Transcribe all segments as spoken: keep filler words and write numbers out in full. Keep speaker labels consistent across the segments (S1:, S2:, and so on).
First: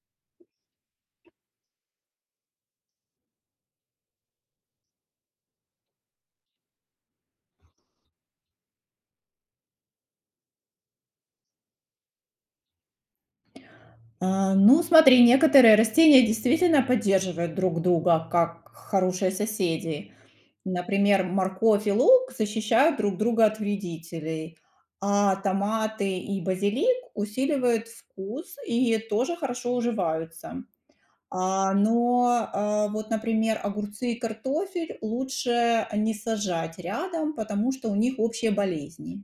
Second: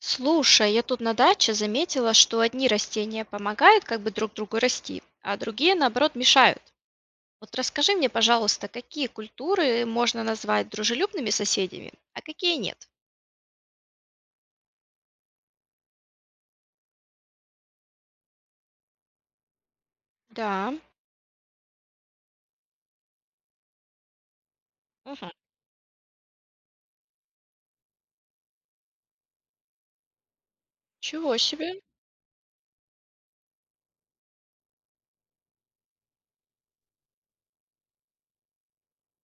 S1: Слушай, я тут на даче заметила, что одни растения помогают как бы друг другу расти, а другие, наоборот, мешают. Вот расскажи мне, пожалуйста, какие культуры можно назвать дружелюбными соседями, а какие нет?
S2: А, ну, смотри, некоторые растения действительно поддерживают друг друга, как хорошие соседи.
S1: Да,
S2: Например, морковь и лук защищают друг друга от вредителей,
S1: мгм.
S2: а томаты и базилик усиливают вкус и тоже хорошо уживаются.
S1: Чего
S2: А,
S1: себе?
S2: но а, вот, например, огурцы и картофель лучше не сажать рядом, потому что у них общие болезни.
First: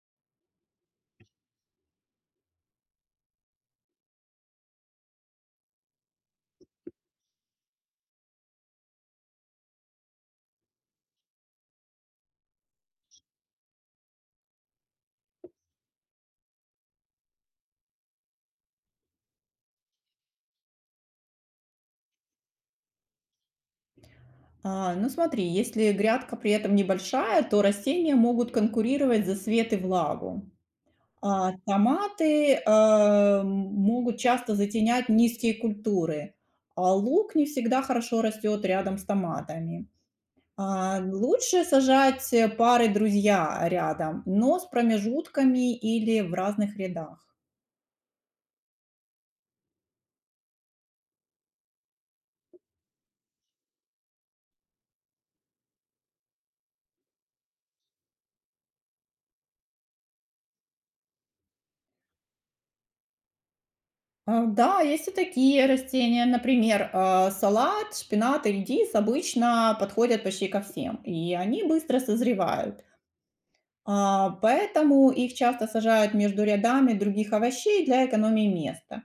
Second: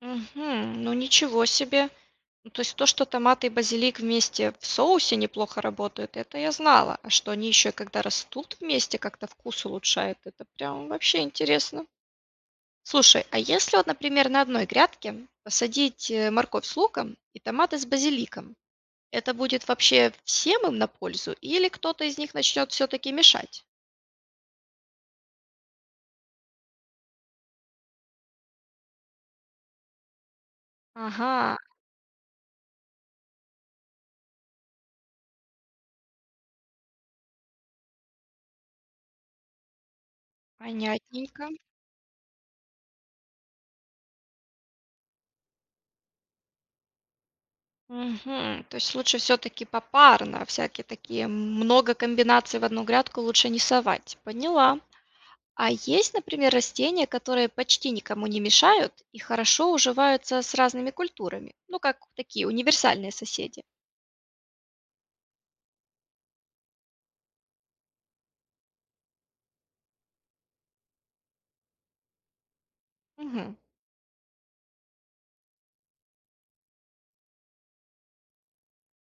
S1: Мгм. Ну ничего себе. Ну, то есть то, что томаты и базилик вместе в соусе неплохо работают, это я знала. А что они еще, когда растут вместе, как-то вкус улучшают, это прям вообще интересно. Слушай, а если вот, например, на одной грядке посадить э, морковь с луком и томаты с базиликом, это будет вообще всем им на пользу или кто-то из них начнет все-таки мешать?
S2: А, ну смотри, если грядка при этом небольшая, то растения могут конкурировать за свет и влагу. А
S1: Ага,
S2: томаты, а, м, могут часто затенять низкие культуры, а лук не всегда хорошо растет рядом с томатами. А,
S1: понятненько.
S2: лучше сажать э, пары друзья рядом, но с промежутками или в разных рядах.
S1: Мгм. То есть лучше все-таки попарно, всякие такие много комбинаций в одну грядку лучше не совать. Поняла. А есть, например, растения, которые почти никому не мешают и хорошо уживаются с разными культурами. Ну, как такие универсальные соседи.
S2: А, Да, есть и такие растения. Например, а, салат, шпинат и редис обычно подходят почти ко всем, и они быстро созревают.
S1: Мгм.
S2: А, Поэтому их часто сажают между рядами других овощей для экономии места.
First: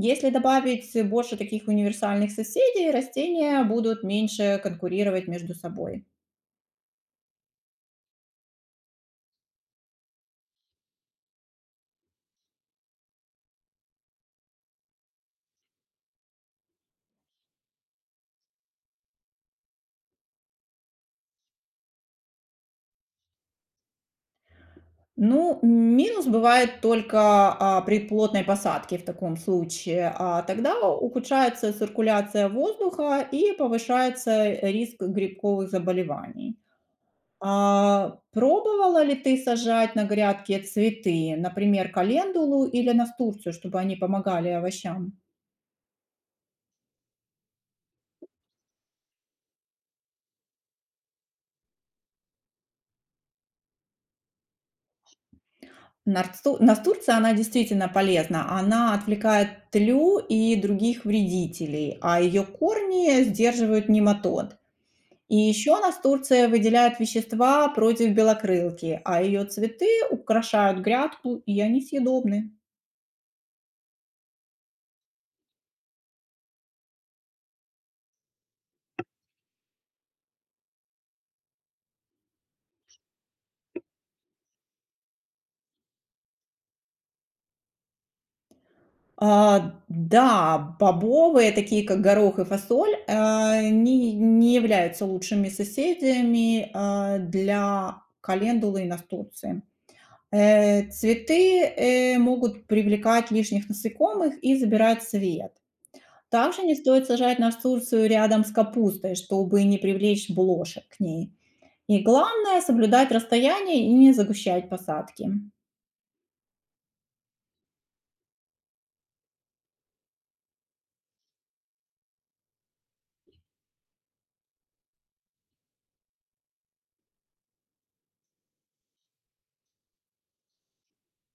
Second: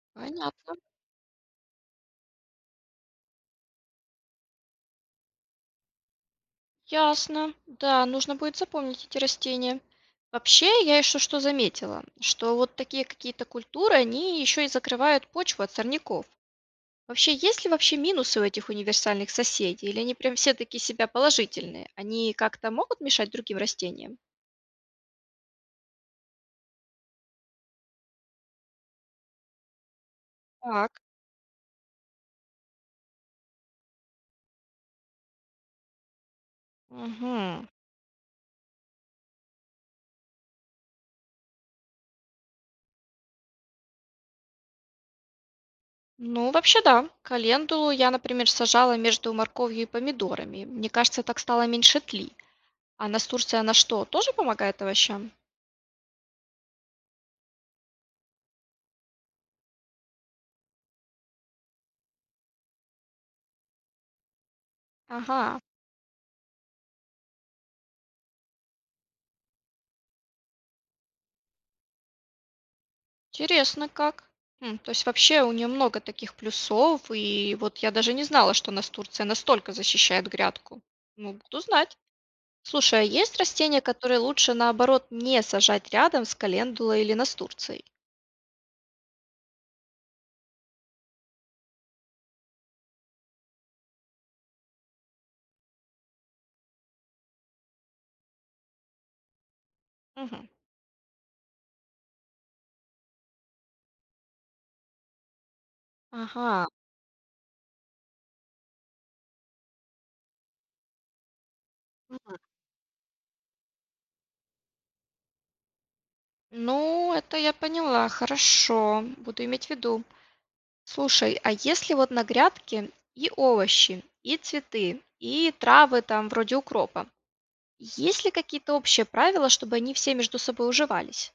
S2: Если
S1: Понятно.
S2: добавить больше таких универсальных соседей, растения будут меньше конкурировать между собой.
S1: Ясно. Да, нужно будет запомнить эти растения. Вообще, я еще что заметила, что вот такие какие-то культуры, они еще и закрывают почву от сорняков. Вообще, есть ли вообще минусы у этих универсальных соседей, или они прям все таки себя положительные? Они как-то могут мешать другим растениям?
S2: Ну, минус бывает только, а, при плотной посадке в таком случае. А тогда
S1: Так,
S2: ухудшается циркуляция воздуха и повышается э, риск грибковых заболеваний.
S1: угу.
S2: А пробовала ли ты сажать на грядке цветы, например, календулу или настурцию, чтобы они помогали овощам?
S1: Ну, вообще да. Календулу я, например, сажала между морковью и помидорами. Мне кажется, так стало меньше тли. А настурция на что? Тоже помогает овощам?
S2: Нарцу- Настурция, она действительно полезна. Она отвлекает тлю и других вредителей, а ее корни сдерживают нематод. И
S1: Ага.
S2: еще нас Турция выделяет вещества против белокрылки, а ее цветы украшают грядку, и они съедобны.
S1: Интересно как. М, то есть вообще у нее много таких плюсов, и вот я даже не знала, что у нас Турция настолько защищает грядку. Ну, буду знать. Слушай, а есть растения, которые лучше, наоборот, не сажать рядом с календулой или настурцией?
S2: А, да, бобовые, такие как горох и фасоль, а, они не являются лучшими соседями, а, для календулы и настурции.
S1: Мгм.
S2: Э, цветы, э, могут привлекать лишних насекомых и забирать свет. Также
S1: Ага.
S2: не стоит сажать настурцию рядом с капустой, чтобы не привлечь блошек к ней. И
S1: М,
S2: главное– соблюдать расстояние и не загущать посадки.
S1: ну, это я поняла, хорошо, буду иметь в виду. Слушай, а если вот на грядке и овощи, и цветы, и травы там вроде укропа, есть ли какие-то общие правила, чтобы они все между собой уживались?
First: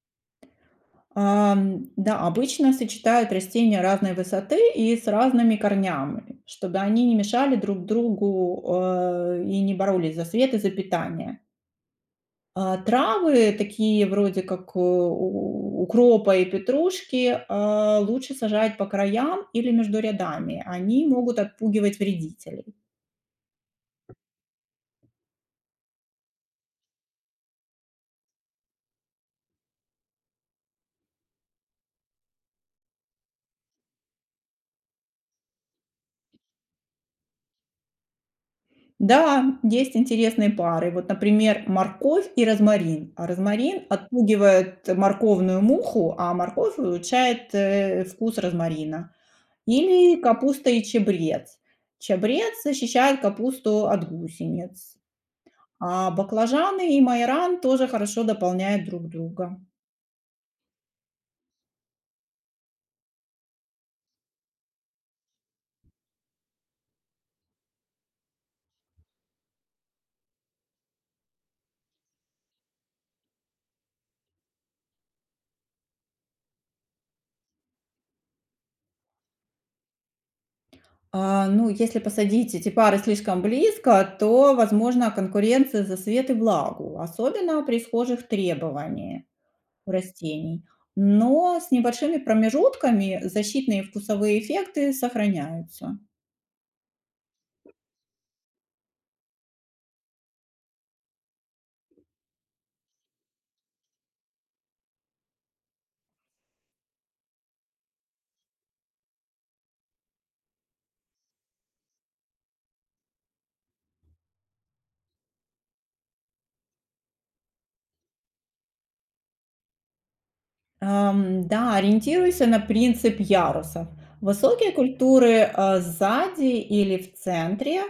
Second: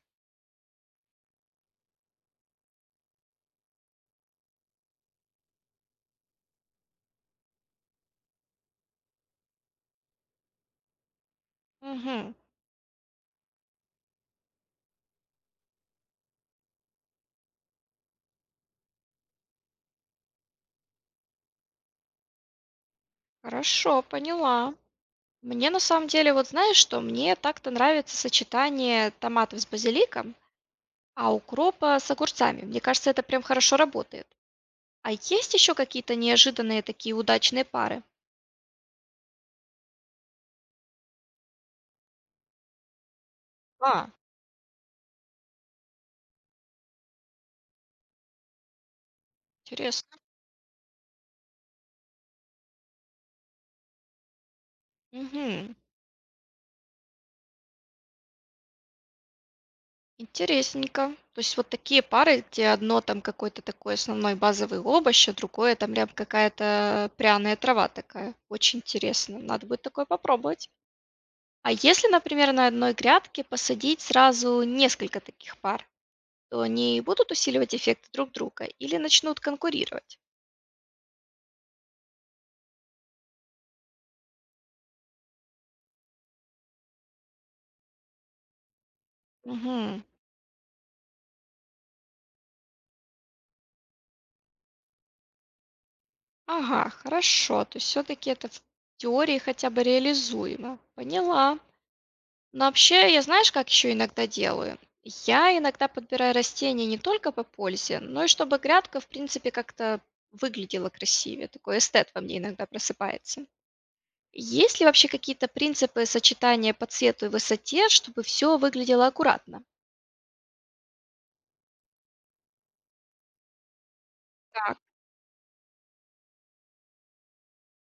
S2: Ам, да, обычно сочетают растения разной высоты и с разными корнями, чтобы они не мешали друг другу э, и не боролись за свет и за питание.
S1: Мгм.
S2: А, травы, такие вроде как, э, у укропа и петрушки, а, лучше сажать по краям или между рядами. Они могут отпугивать вредителей.
S1: Хорошо, поняла. Мне на самом деле, вот знаешь что, мне так-то нравится сочетание томатов с базиликом, а укропа с огурцами. Мне кажется, это прям хорошо работает. А есть еще какие-то неожиданные такие удачные пары?
S2: Да, есть интересные пары. Вот, например, морковь и розмарин. А розмарин
S1: А,
S2: отпугивает морковную муху, а морковь улучшает, э, вкус розмарина.
S1: интересно.
S2: Или капуста и чабрец. Чабрец защищает капусту от гусениц.
S1: Мгм.
S2: А баклажаны и майран тоже хорошо дополняют друг друга.
S1: Интересненько. То есть вот такие пары, где одно там какой-то такой основной базовый овощ, а другое там прям какая-то пряная трава такая. Очень интересно. Надо будет такое попробовать. А если, например, на одной грядке посадить сразу несколько таких пар, то они будут усиливать эффект друг друга или начнут конкурировать?
S2: А, ну, если посадить эти пары слишком близко, то возможна конкуренция за свет и влагу, особенно при схожих требованиях у
S1: Мгм.
S2: растений. Но с небольшими промежутками защитные и вкусовые эффекты сохраняются.
S1: Ага, хорошо. То есть все-таки это в теории хотя бы реализуемо. Поняла. Но вообще, я знаешь, как еще иногда делаю? Я иногда подбираю растения не только по пользе, но и чтобы грядка, в принципе, как-то выглядела красивее. Такой эстет во мне иногда просыпается. Есть ли вообще какие-то принципы сочетания по цвету и высоте, чтобы все выглядело аккуратно?
S2: Ам, да, ориентируйся на принцип ярусов. Высокие
S1: Так,
S2: культуры а, сзади или в центре.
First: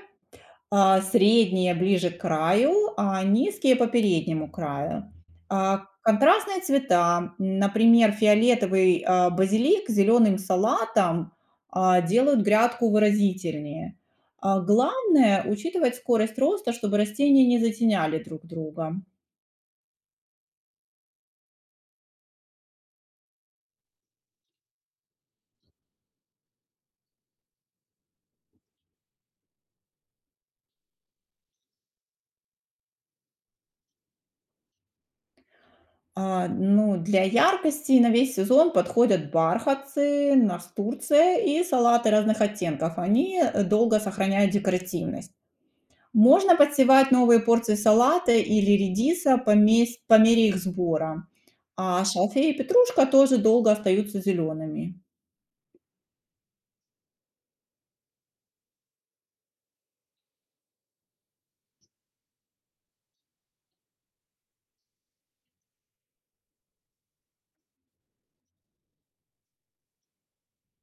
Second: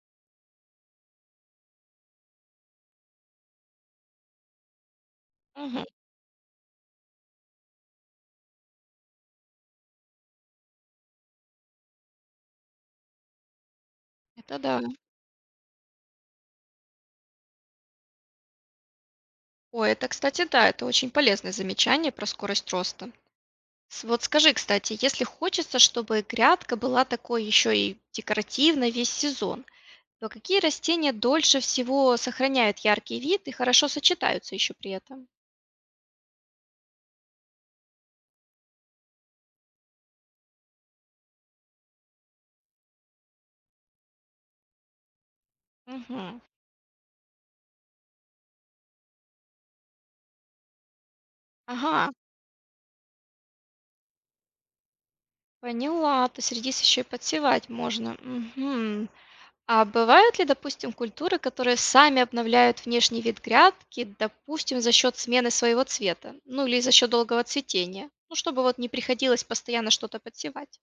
S2: А, средние ближе к краю, а низкие по переднему краю. А,
S1: мгм.
S2: контрастные цвета, например, фиолетовый, а, базилик с зеленым салатом, а, делают грядку выразительнее. А,
S1: Это да.
S2: главное учитывать скорость роста, чтобы растения не затеняли друг друга.
S1: Ой, это, кстати, да, это очень полезное замечание про скорость роста. С- Вот скажи, кстати, если хочется, чтобы грядка была такой еще и декоративной весь сезон, но какие растения дольше всего сохраняют яркий вид и хорошо сочетаются еще при этом?
S2: А, ну, для яркости на весь сезон подходят бархатцы, настурция и салаты разных оттенков. Они э, долго сохраняют декоративность.
S1: Мгм.
S2: Можно подсевать новые порции салата или редиса по мес по мере их сбора, а
S1: Ага,
S2: шалфей и петрушка тоже долго остаются зелеными.
S1: поняла. То есть редис еще и подсевать можно. Мгм. А бывают ли, допустим, культуры, которые сами обновляют внешний вид грядки, допустим, за счет смены своего цвета? Ну или за счет долгого цветения? Ну, чтобы вот не приходилось постоянно что-то подсевать.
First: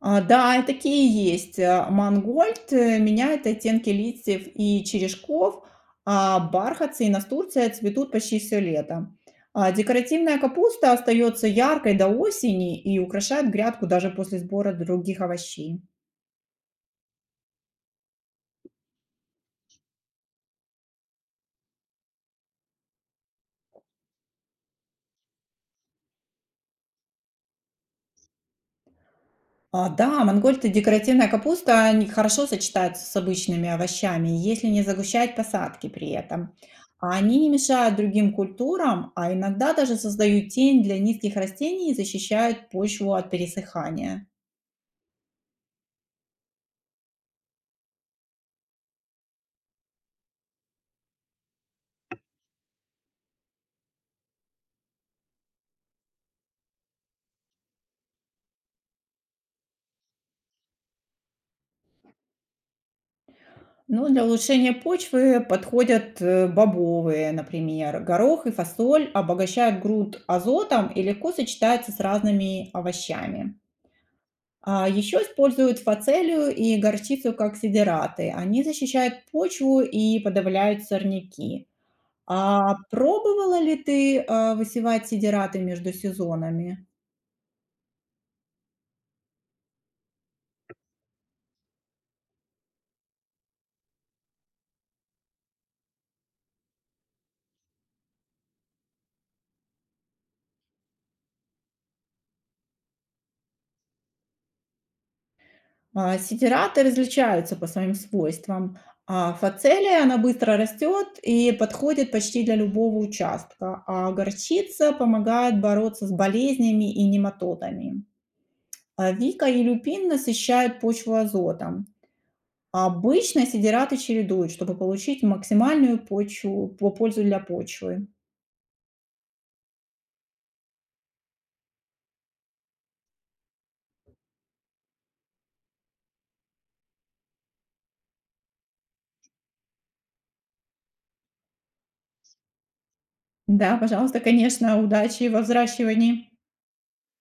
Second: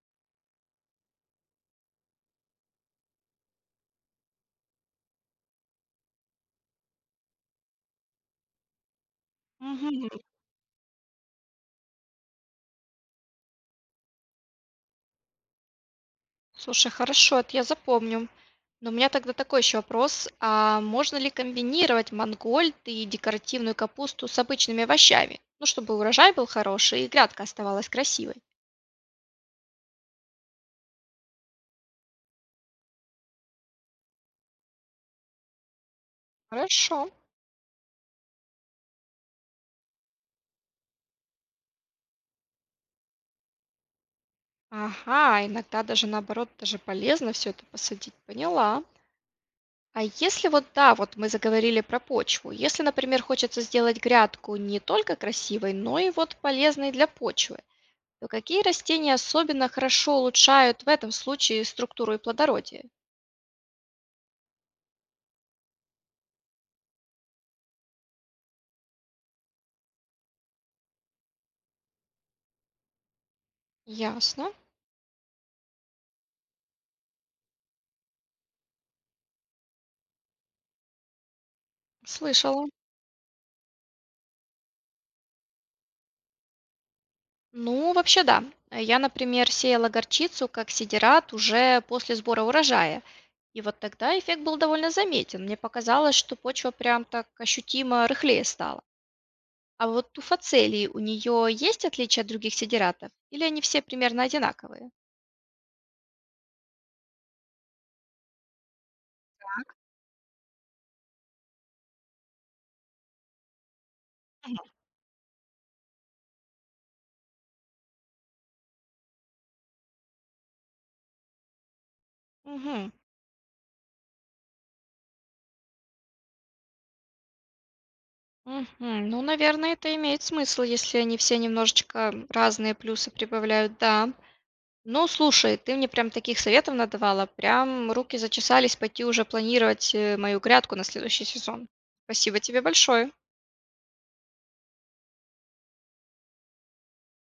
S2: А, да, и такие есть. А, Мангольд э, меняет оттенки листьев и черешков, а бархатцы и настурция цветут почти все лето. А декоративная капуста остается яркой до осени и украшает грядку даже после сбора других овощей.
S1: Слушай, хорошо, это я запомню. Но у меня тогда такой еще вопрос. А можно ли комбинировать мангольд и декоративную капусту с обычными овощами? Ну, чтобы урожай был хороший и грядка оставалась красивой.
S2: А, да, мангольд и декоративная капуста, они хорошо сочетаются с обычными овощами, если не загущать посадки при этом.
S1: Хорошо.
S2: А они не мешают другим культурам, а иногда даже создают тень для низких растений и защищают почву от пересыхания.
S1: Ага, иногда даже наоборот, даже полезно все это посадить. Поняла. А если вот, да, вот мы заговорили про почву. Если, например, хочется сделать грядку не только красивой, но и вот полезной для почвы. То какие растения особенно хорошо улучшают в этом случае структуру и плодородие?
S2: Ну, для улучшения почвы подходят э, бобовые, например, горох и фасоль обогащают грунт азотом и легко сочетаются с разными овощами.
S1: Ясно,
S2: А еще используют фацелию и горчицу как сидераты. Они защищают почву и подавляют сорняки.
S1: слышала.
S2: А пробовала ли ты, а, высевать сидераты между сезонами?
S1: Ну, вообще да. Э, Я, например, сеяла горчицу как сидират уже после сбора урожая. И вот тогда эффект был довольно заметен. Мне показалось, что почва прям так ощутимо рыхлее стала. А вот у фацелии у нее есть отличия от других сидиратов? Или они все примерно одинаковые?
S2: А, сидераты различаются по своим свойствам. А фацелия, она быстро растет и подходит почти для любого участка, а горчица помогает бороться с болезнями и нематодами. А вика и люпин насыщают почву азотом.
S1: Мгм.
S2: Обычно сидираты чередуют, чтобы получить максимальную почву по пользу для почвы.
S1: Мгм. Ну, наверное, это имеет смысл, если они все немножечко разные плюсы прибавляют, да. Ну, слушай, ты мне прям таких советов надавала, прям руки зачесались пойти уже планировать э, мою грядку на следующий сезон. Спасибо тебе большое.
S2: Да, пожалуйста, конечно, удачи во взращивании.